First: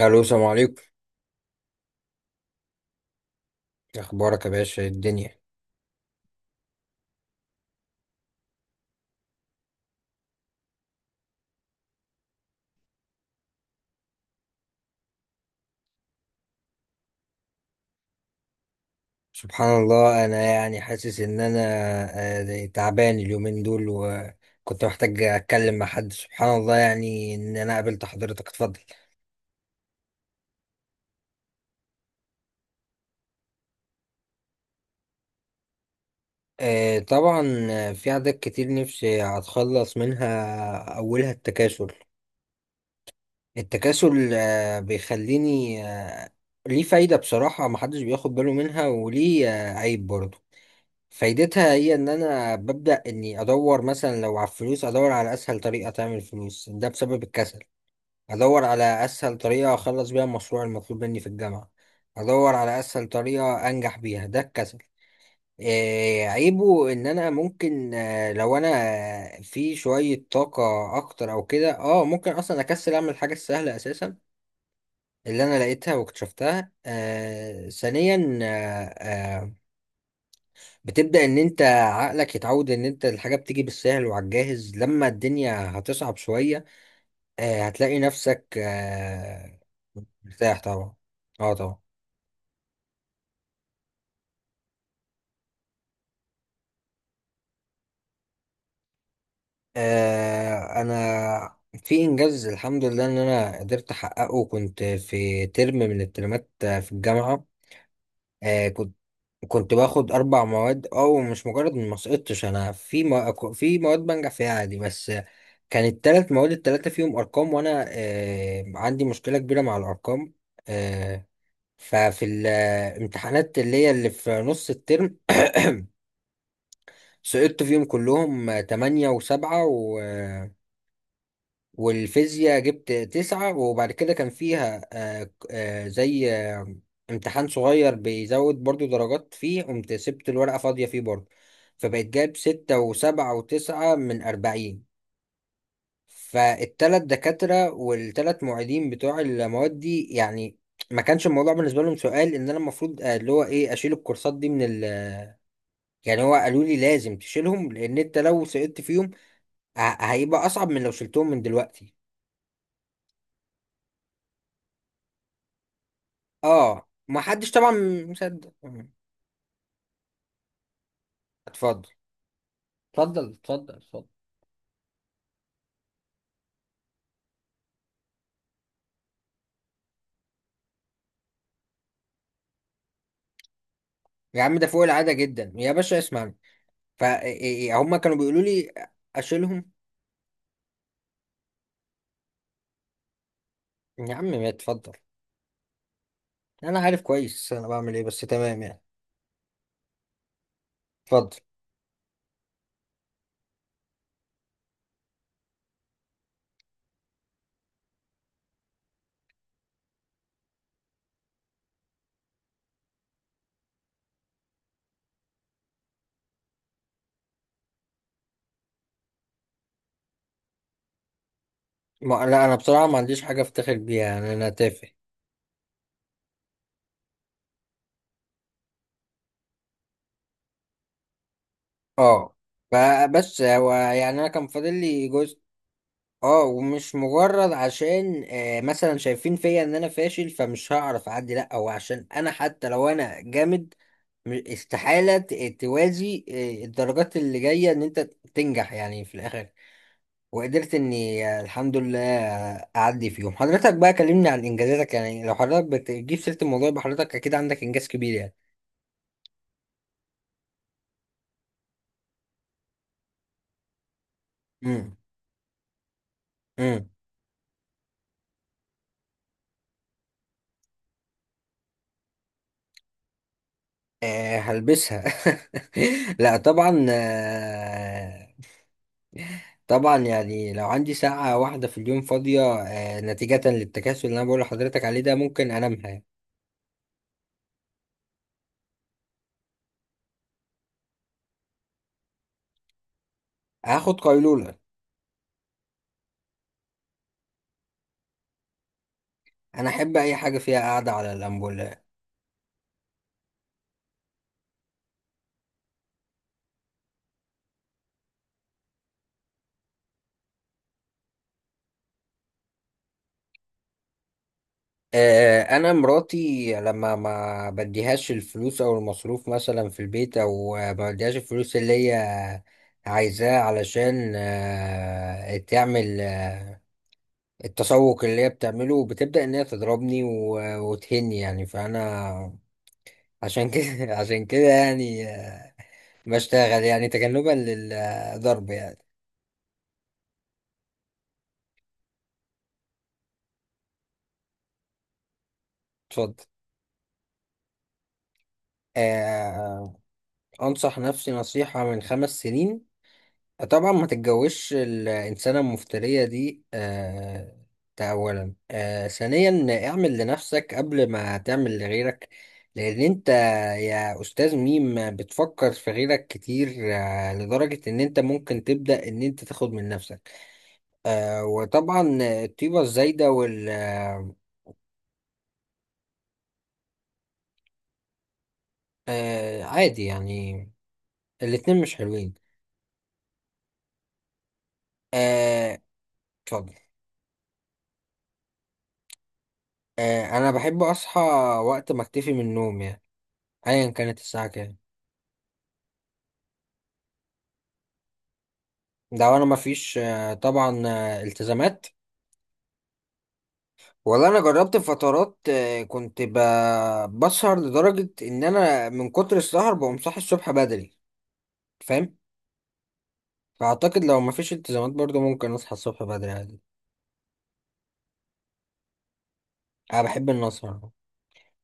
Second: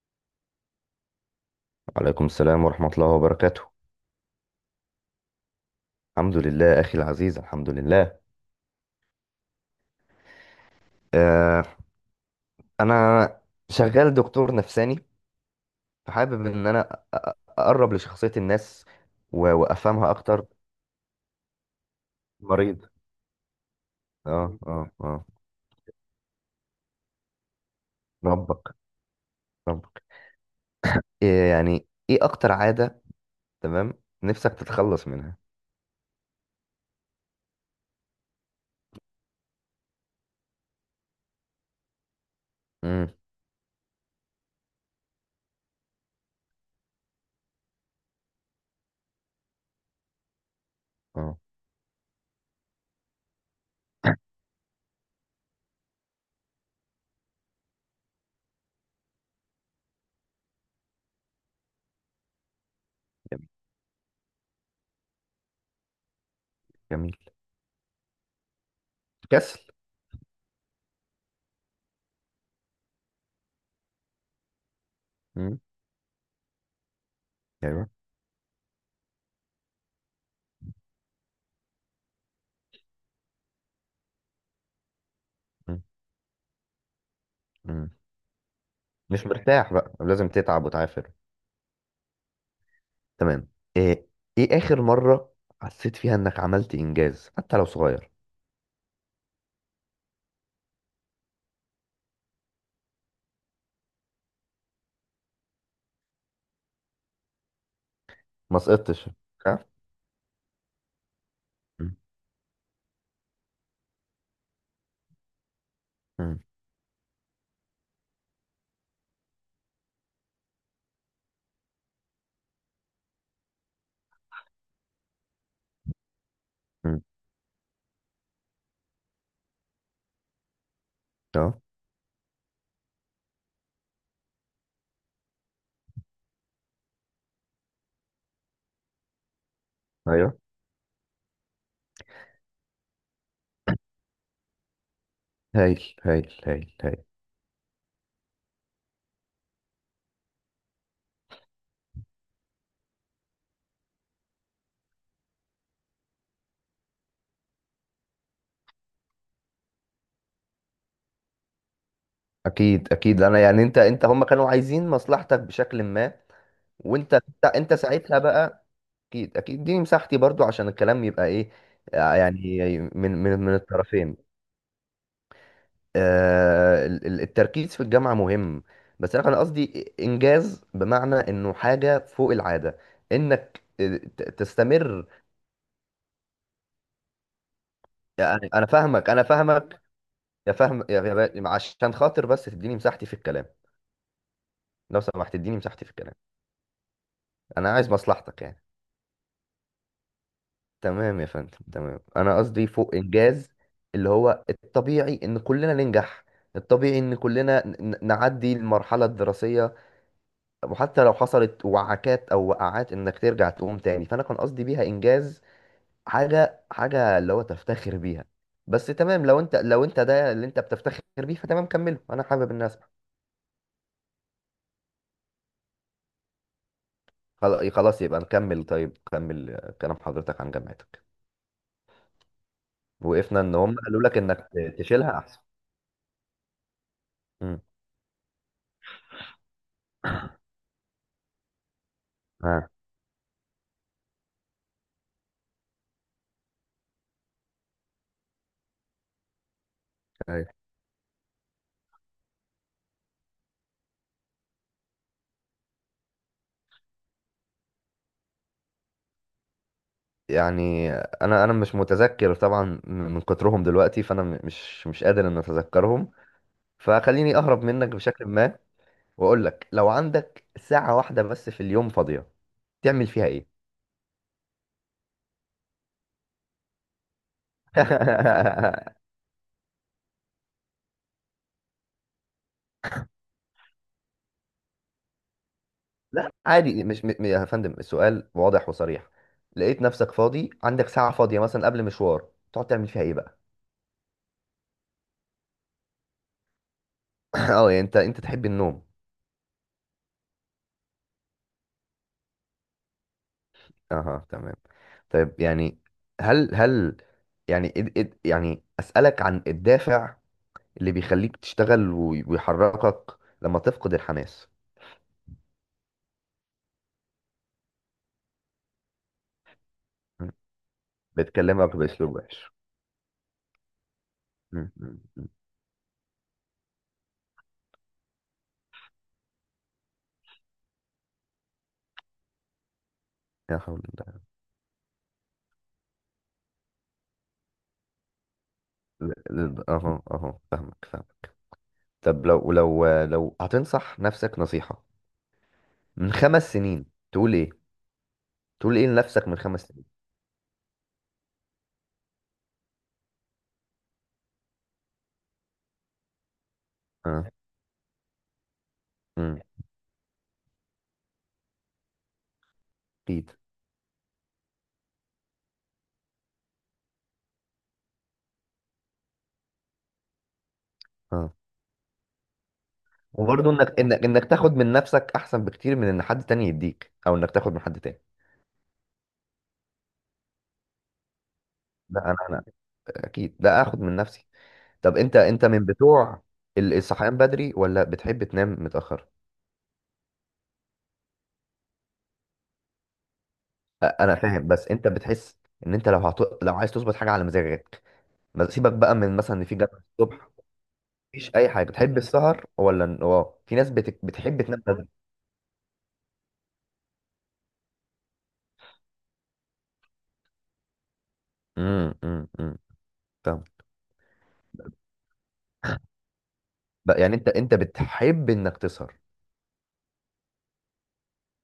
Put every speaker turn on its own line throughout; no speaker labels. الو السلام عليكم.
وعليكم السلام ورحمة الله وبركاته.
إيه اخبارك يا باشا؟ إيه الدنيا؟
الحمد لله أخي العزيز، الحمد لله. آه أنا شغال دكتور نفساني، فحابب إن أنا أقرب لشخصية الناس
سبحان
وأفهمها
الله، انا
أكتر.
يعني حاسس ان انا
مريض؟
تعبان اليومين دول،
آه
وكنت
آه
محتاج
آه.
اتكلم مع حد. سبحان الله يعني ان انا قابلت حضرتك.
ربك،
اتفضل.
ربك. إيه يعني، إيه أكتر عادة، تمام، نفسك تتخلص منها؟
آه، طبعا آه، في عادات كتير نفسي اتخلص منها، اولها التكاسل.
امم
التكاسل بيخليني ليه فايدة بصراحة، محدش بياخد باله منها، وليه عيب برضه.
آه،
فايدتها هي ان انا ببدأ اني ادور مثلا لو على الفلوس، ادور على اسهل طريقة تعمل فلوس، ده بسبب الكسل. ادور على اسهل طريقة اخلص بيها المشروع المطلوب مني في الجامعة. ادور على اسهل
جميل.
طريقة انجح بيها، ده الكسل. إيه عيبه؟ ان
جميل.
انا ممكن لو انا
كسل.
في شوية طاقة اكتر او كده ممكن اصلا اكسل اعمل الحاجة السهلة اساسا اللي انا
امم
لقيتها واكتشفتها.
أيوه.
ثانيا بتبدأ ان انت عقلك يتعود ان انت الحاجة بتيجي بالسهل وعلى الجاهز. لما الدنيا
مم.
هتصعب شوية
مم.
هتلاقي نفسك
مش مرتاح بقى، لازم
مرتاح
تتعب
طبعا.
وتعافر.
اه طبعا.
تمام. ايه، ايه اخر مرة حسيت فيها انك عملت انجاز حتى لو صغير؟
انا في انجاز الحمد لله ان انا قدرت احققه، كنت في ترم من الترمات في الجامعة.
ما
كنت
سقطتش؟ ها؟
باخد اربع مواد، او مش مجرد إني
مم.
ما سقطتش، انا في في مواد بنجح فيها عادي بس. كانت ثلاث
مم.
مواد، الثلاثه فيهم ارقام، وانا عندي مشكله كبيره مع الارقام. آه ففي الامتحانات اللي هي اللي في نص الترم
مم.
سقطت فيهم كلهم تمانية وسبعة.
اه.
والفيزياء جبت تسعة، وبعد كده كان فيها زي امتحان صغير بيزود برضو درجات فيه، قمت سبت
ايوه.
الورقة فاضية فيه برضو. فبقيت جايب ستة وسبعة وتسعة من 40.
هايل، هايل، هايل،
فالتلات
هايل.
دكاترة والتلات معيدين بتوع المواد دي، يعني ما كانش الموضوع بالنسبة لهم سؤال، إن أنا المفروض اللي هو إيه أشيل الكورسات دي من ال. يعني هو قالوا لي لازم تشيلهم، لأن أنت لو سقطت فيهم ه- هيبقى أصعب من لو شلتهم من دلوقتي.
اكيد، اكيد. انا يعني انت، انت هم كانوا عايزين مصلحتك بشكل ما.
اه،
وانت
ما
انت,
حدش طبعا
انت ساعتها
مصدق.
بقى، اكيد اكيد دي مساحتي برضو عشان الكلام يبقى ايه
اتفضل،
يعني من
اتفضل،
من من
اتفضل، اتفضل.
الطرفين. التركيز في الجامعة مهم، بس أنا قصدي إنجاز بمعنى إنه حاجة فوق العادة، إنك
يا عم ده فوق
تستمر.
العادة جدا يا باشا، اسمعني. فهم كانوا بيقولوا
يعني أنا
لي
فاهمك، أنا
اشيلهم.
فاهمك. يا فاهم يا با- عشان خاطر بس تديني مساحتي في الكلام.
يا عم ما اتفضل.
لو سمحت تديني مساحتي في الكلام.
انا عارف كويس انا
أنا عايز
بعمل ايه، بس
مصلحتك
تمام
يعني.
يعني.
تمام يا
اتفضل.
فندم، تمام. أنا قصدي فوق إنجاز، اللي هو الطبيعي إن كلنا ننجح. الطبيعي إن كلنا نعدي المرحلة الدراسية، وحتى لو حصلت وعكات او وقعات انك ترجع تقوم تاني. فانا كان قصدي بيها انجاز، حاجه اللي هو تفتخر بيها. بس تمام، لو انت ده اللي انت بتفتخر بيه فتمام، كمله.
ما،
انا
لا
حابب
انا
الناس.
بصراحة ما عنديش حاجة افتخر بيها، يعني انا تافه.
خلاص يبقى نكمل، طيب كمل كلام حضرتك عن جامعتك.
اه.
وقفنا
فبس
ان
هو
هم قالوا
يعني
لك
انا كان
انك
فاضل لي
تشيلها
جزء.
احسن.
اه، ومش مجرد
امم
عشان مثلا شايفين فيا ان انا فاشل فمش هعرف اعدي، لا هو عشان انا
اه.
حتى لو انا جامد استحالة توازي الدرجات اللي جاية ان انت تنجح يعني في الاخر.
أيوة.
وقدرت اني الحمد لله اعدي فيهم. حضرتك بقى كلمني عن انجازاتك يعني، لو حضرتك بتجيب سيرة الموضوع يبقى حضرتك اكيد عندك انجاز كبير يعني.
يعني انا انا مش متذكر طبعا من كترهم دلوقتي، فانا مش
امم
مش قادر ان اتذكرهم.
امم
فخليني اهرب منك بشكل ما واقول لك، لو عندك ساعة واحدة بس في اليوم فاضية تعمل فيها ايه؟
هلبسها. لا طبعا. طبعا يعني لو عندي ساعة واحدة في اليوم فاضية نتيجة للتكاسل اللي انا بقول لحضرتك عليه، ده ممكن انامها يعني.
لا عادي، مش م... م- يا فندم السؤال واضح وصريح. لقيت نفسك فاضي، عندك ساعة فاضية مثلا قبل مشوار، تقعد تعمل فيها ايه بقى؟
هاخد قيلولة.
اه، يعني انت انت تحب النوم.
انا احب اي حاجة فيها قاعدة على اللامبو.
اها، تمام. طيب يعني، هل يعني يعني اسألك عن الدافع اللي بيخليك تشتغل ويحركك لما تفقد الحماس.
انا مراتي لما ما بديهاش الفلوس او المصروف مثلا في البيت،
م.
او ما بديهاش الفلوس اللي
بتكلمك
هي
بأسلوب وحش.
عايزاه علشان
م.
تعمل التسوق اللي هي بتعمله، بتبدأ ان هي تضربني وتهني يعني. فانا عشان
لا حول.
كده عشان كده يعني بشتغل يعني تجنبا للضرب يعني.
اها، اها، فاهمك، فاهمك. طب لو لو هتنصح نفسك نصيحة من
اتفضل.
5 سنين، تقول ايه؟ تقول ايه لنفسك
آه،
من 5 سنين؟
آه، انصح نفسي نصيحة من 5 سنين؟ طبعا ما تتجوزش الإنسانة المفترية دي.
اه.
ده أولا.
امم
ثانيا، اعمل لنفسك قبل ما تعمل لغيرك، لأن أنت
اكيد.
يا أستاذ ميم بتفكر في غيرك كتير لدرجة إن أنت ممكن تبدأ إن أنت تاخد من نفسك.
اه،
وطبعا الطيبة الزايدة وال
وبرضه انك انك انك تاخد من نفسك احسن بكتير من ان حد تاني يديك او انك تاخد من حد تاني.
عادي يعني، الاتنين مش
لا
حلوين.
انا، انا اكيد لا اخد من نفسي. طب انت، انت
آه
من بتوع
اتفضل.
الصحيان بدري ولا بتحب تنام متأخر؟
أنا بحب أصحى وقت ما أكتفي من النوم يعني، أيا كانت
انا
الساعة
فاهم،
كام.
بس انت بتحس ان انت لو عايز تظبط حاجة على مزاجك، سيبك بقى
ده
من
انا
مثلا ان في
مفيش
جامعة الصبح،
طبعا
مفيش اي حاجه.
التزامات.
بتحب السهر ولا اه، في ناس
ولا انا
بتحب
جربت
تنام بدري.
فترات كنت بسهر لدرجة ان انا من كتر السهر بقوم صاحي الصبح بدري.
امم،
فاهم.
امم، أمم. فاهم.
فاعتقد لو مفيش التزامات برضو ممكن اصحى الصبح بدري عادي.
بقى يعني انت، انت بتحب انك تسهر.
انا بحب ان اسهر.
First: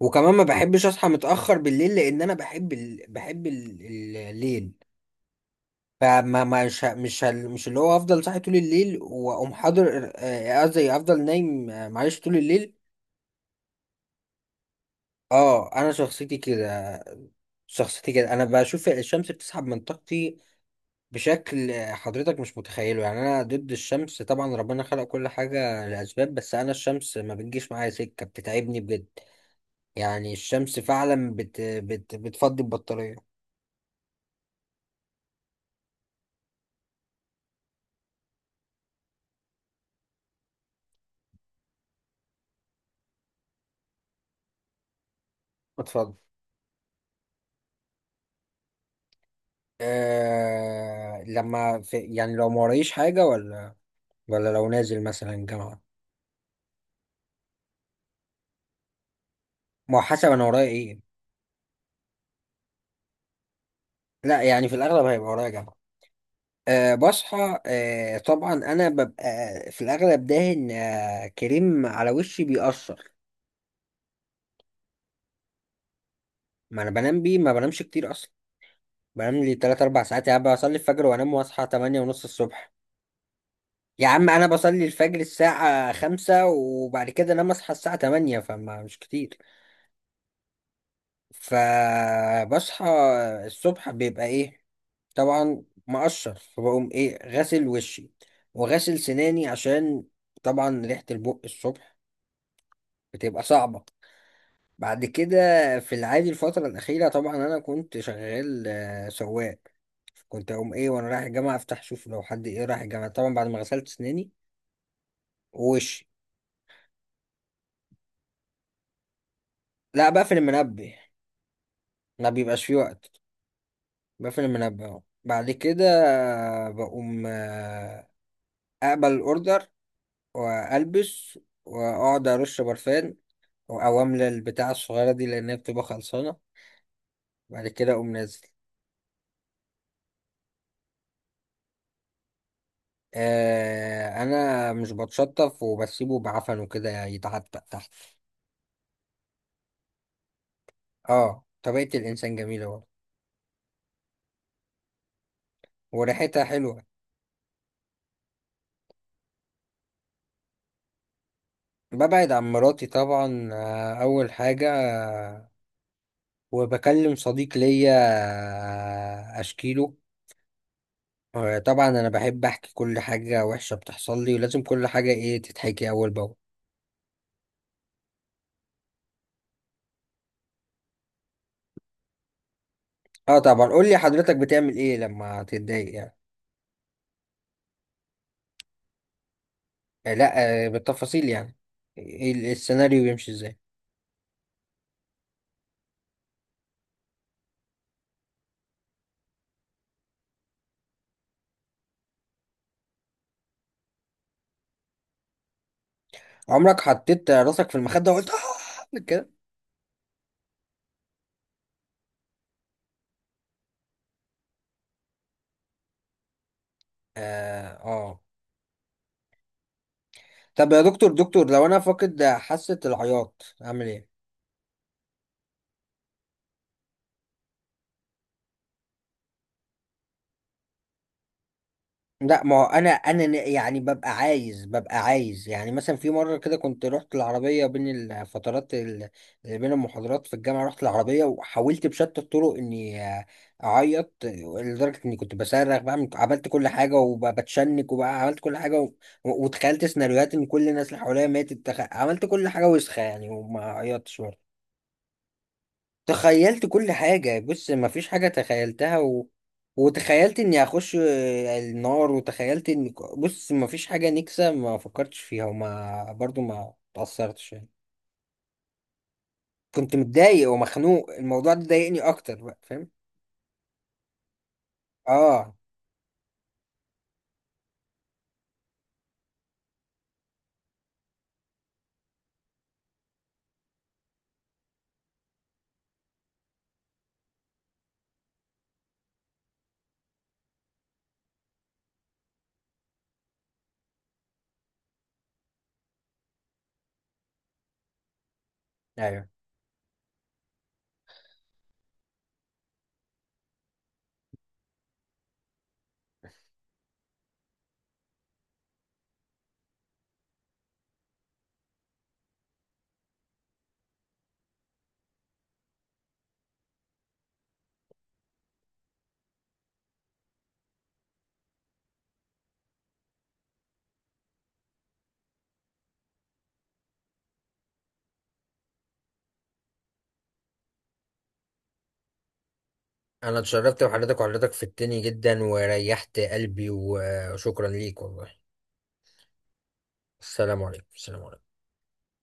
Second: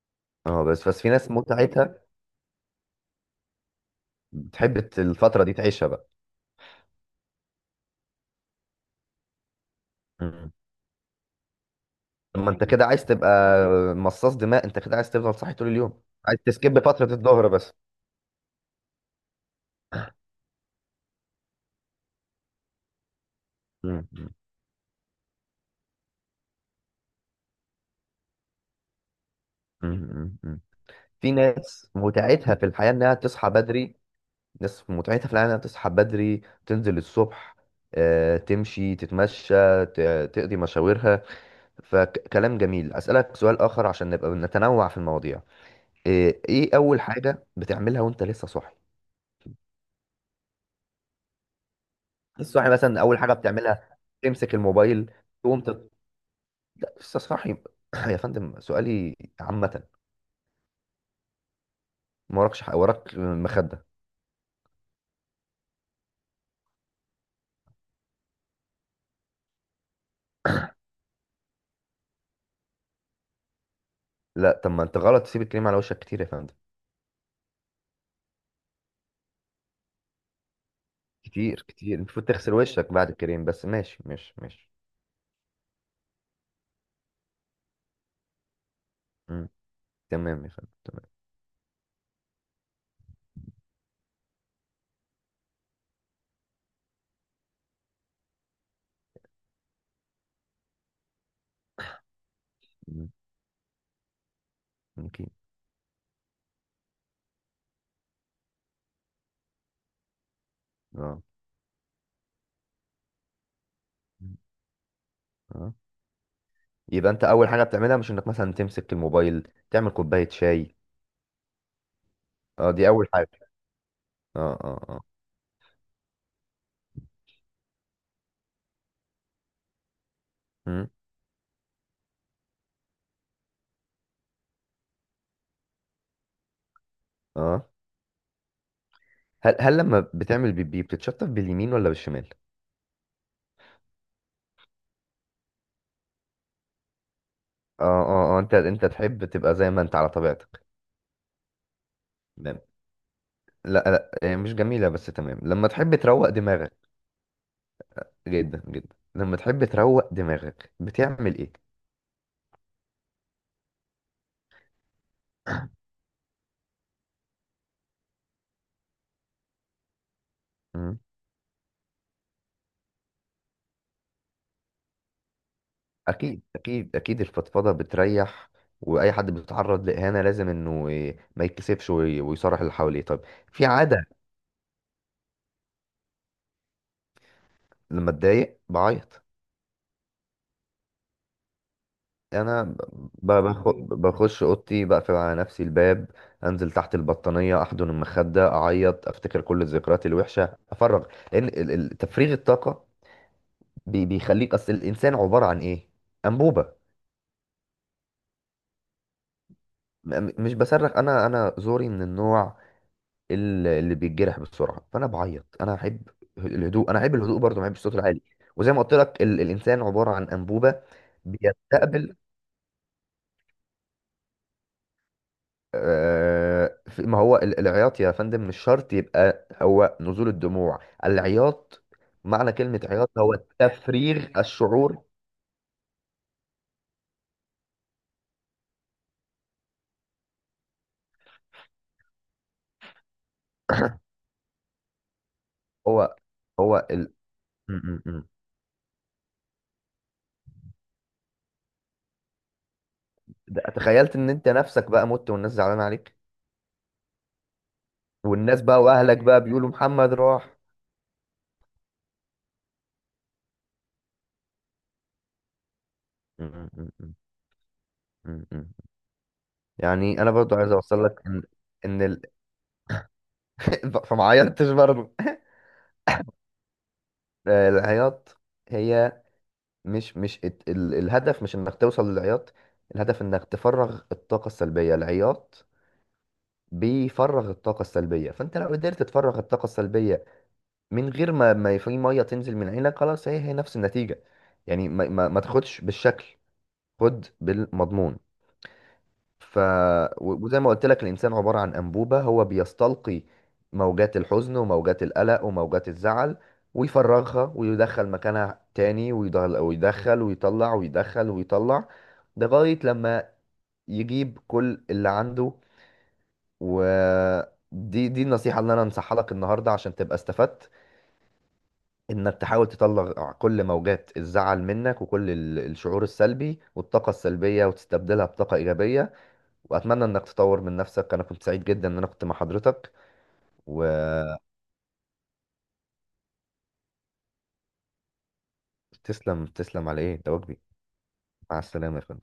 وكمان ما
اه،
بحبش
بس
اصحى
في ناس
متأخر بالليل،
متعتها
لان انا بحب الليل.
بتحب الفتره دي تعيشها بقى.
فما مش اللي هو افضل صاحي طول الليل واقوم حاضر،
امم.
قصدي افضل نايم معلش طول
طب ما انت
الليل.
كده عايز تبقى مصاص دماء، انت كده عايز تفضل صاحي طول
اه، انا
اليوم،
شخصيتي
عايز تسكيب
كده.
فتره الظهر بس.
شخصيتي كده، انا بشوف الشمس بتسحب من طاقتي بشكل حضرتك مش متخيله، يعني انا ضد
امم.
الشمس
أمم.
طبعا، ربنا خلق كل حاجة لأسباب، بس انا الشمس ما بتجيش معايا سكة، بتتعبني بجد. يعني
أمم. أمم.
الشمس
في
فعلا بت
ناس
بت
متعتها
بتفضي
في الحياه انها
البطارية
تصحى بدري، ناس متعتها في الحياه انها تصحى بدري، تنزل الصبح تمشي، تتمشى، تقضي مشاويرها. فكلام جميل. أسألك سؤال آخر عشان نبقى نتنوع في المواضيع.
بتفضي.
إيه أول حاجة بتعملها وأنت لسه صاحي؟
لما في يعني لو
لسه
ما
صاحي،
ورايش
مثلا أول
حاجة
حاجة
ولا.
بتعملها
ولا
تمسك
لو نازل
الموبايل،
مثلا
تقوم
جامعة.
تت... لا، لسه صاحي. يا فندم سؤالي عامة.
ما هو حسب انا ورايا ايه.
ما وراكش حق، وراك مخدة.
لا يعني في الاغلب هيبقى ورايا جامعة. أه بصحى، أه طبعا، انا ببقى في الاغلب داهن كريم على وشي بيأثر.
لا طب ما أنت غلط تسيب الكريم على وشك كتير يا فندم.
ما انا بنام بيه، ما بنامش كتير اصلا. بنام لي 3 4 ساعات يا عم، بصلي الفجر وانام
كتير،
واصحى
كتير.
8 ونص
المفروض تغسل
الصبح.
وشك بعد الكريم، بس ماشي،
يا عم
ماشي،
انا
ماشي.
بصلي الفجر الساعة 5 وبعد كده انام، اصحى الساعة 8، فما مش كتير.
مم. تمام يا فندم، تمام.
فبصحى الصبح، بيبقى ايه طبعا مقشر، فبقوم ايه غسل وشي وغسل سناني عشان طبعا ريحة البق الصبح
مم.
بتبقى صعبة. بعد
ممكن.
كده في العادي الفترة الأخيرة طبعا أنا كنت شغال سواق. كنت أقوم إيه وأنا رايح
اه.
الجامعة أفتح أشوف لو حد إيه رايح الجامعة، طبعا بعد ما غسلت أسناني
مم. اه،
ووشي.
يبقى انت اول حاجه بتعملها مش انك مثلا تمسك الموبايل تعمل
لا
كوبايه
بقفل
شاي.
المنبه، ما بيبقاش
اه
فيه
دي اول
وقت.
حاجه.
بقفل
اه،
المنبه
اه،
أهو،
اه.
بعد كده بقوم أقبل الأوردر،
مم.
وألبس، وأقعد أرش برفان، أو أملى البتاعة الصغيرة دي لأنها بتبقى خلصانة. بعد
اه.
كده أقوم نازل.
هل، هل لما بتعمل بيبي بتتشطف باليمين ولا بالشمال؟
انا مش بتشطف وبسيبه بعفن وكده يتعتق
اه،
تحت.
اه، اه. انت، انت تحب تبقى زي ما انت على طبيعتك.
اه، طبيعة الانسان
تمام.
جميلة برضه.
لا لا، هي مش جميله، بس تمام. لما تحب تروق
وريحتها
دماغك،
حلوة.
جدا، جدا. لما تحب تروق دماغك بتعمل ايه؟
ببعد عن مراتي طبعا، اول حاجة. وبكلم صديق ليا، اشكيله.
مم.
طبعا انا بحب احكي كل حاجة وحشة بتحصل لي، ولازم كل حاجة ايه تتحكي اول باول.
اكيد، اكيد، اكيد. الفضفضه بتريح. واي حد بيتعرض لاهانه لازم انه ما يتكسفش ويصارح اللي حواليه. طيب،
اه
في
طبعا. قول لي
عاده
حضرتك بتعمل ايه لما تتضايق يعني؟
لما اتضايق بعيط.
لا بالتفاصيل يعني، إيه
انا
السيناريو يمشي ازاي؟
بخش اوضتي، بقفل على نفسي الباب، انزل تحت البطانيه، احضن المخده، اعيط، افتكر كل الذكريات الوحشه، افرغ. لان تفريغ الطاقه بيخليك، اصل الانسان عباره عن ايه؟ انبوبه.
عمرك حطيت راسك في المخدة وقلت اه كده؟
مش بصرخ، انا انا زوري من النوع اللي بيتجرح بسرعه، فانا بعيط. انا احب الهدوء، انا احب الهدوء برضه، ما احبش
اه.
الصوت العالي. وزي ما قلت لك الانسان عباره عن
طب يا
انبوبه
دكتور دكتور، لو انا
بيستقبل.
فاقد حاسة العياط اعمل ايه؟
ما هو العياط يا فندم مش شرط يبقى هو نزول الدموع. العياط،
لا
معنى
ما هو
كلمة
انا
عياط
انا
هو
يعني ببقى
تفريغ
عايز ببقى
الشعور.
عايز يعني، مثلا في مره كده كنت رحت العربيه بين الفترات اللي بين المحاضرات في الجامعه، رحت العربيه وحاولت بشتى الطرق اني اعيط لدرجه اني كنت بصرخ بقى،
هو،
عملت كل
هو
حاجه
ال...
وبتشنك وبقى
م.
عملت كل حاجه و... وتخيلت سيناريوهات ان كل الناس اللي حواليا ماتت، عملت كل حاجه وسخه يعني وما
ده- تخيلت
عيطتش.
ان انت نفسك بقى مت والناس زعلانة عليك،
تخيلت كل حاجة، بص مفيش حاجة
والناس بقى
تخيلتها
واهلك
و...
بقى بيقولوا محمد
وتخيلت
راح.
اني هخش النار، وتخيلت ان بص مفيش حاجة نكسة ما فكرتش فيها، وما برضو
م-
ما
م- م-
تأثرتش يعني.
م.
كنت
يعني انا
متضايق
برضو عايز اوصل
ومخنوق،
لك ان،
الموضوع ده ضايقني
ان ال...
اكتر بقى، فاهم؟
فما عيطتش برضو
اه
العياط هي، مش الهدف مش انك توصل للعياط. الهدف انك تفرغ الطاقة السلبية. العياط بيفرغ الطاقة السلبية، فانت لو قدرت تفرغ الطاقة السلبية من غير ما في مية تنزل من عينك خلاص، هي نفس النتيجة. يعني ما, ما تاخدش بالشكل، خد بالمضمون.
ايوه.
ف وزي ما قلت لك الإنسان عبارة عن أنبوبة، هو بيستلقي موجات الحزن وموجات القلق وموجات الزعل، ويفرغها ويدخل مكانها تاني، ويدخل ويدخل ويطلع ويدخل ويطلع لغاية لما يجيب كل اللي عنده. ودي النصيحة اللي أنا أنصحها لك النهاردة عشان تبقى استفدت، إنك تحاول تطلع كل موجات الزعل منك وكل الشعور السلبي والطاقة السلبية وتستبدلها بطاقة إيجابية. واتمنى انك تطور من نفسك. انا كنت سعيد جدا ان انا كنت مع حضرتك.
انا اتشرفت بحضرتك،
وتسلم،
وحضرتك فدتني جدا وريحت قلبي وشكرا ليك والله.
تسلم على ايه، ده واجبي.
السلام عليكم، السلام عليكم.
مع السلامة يا فندم.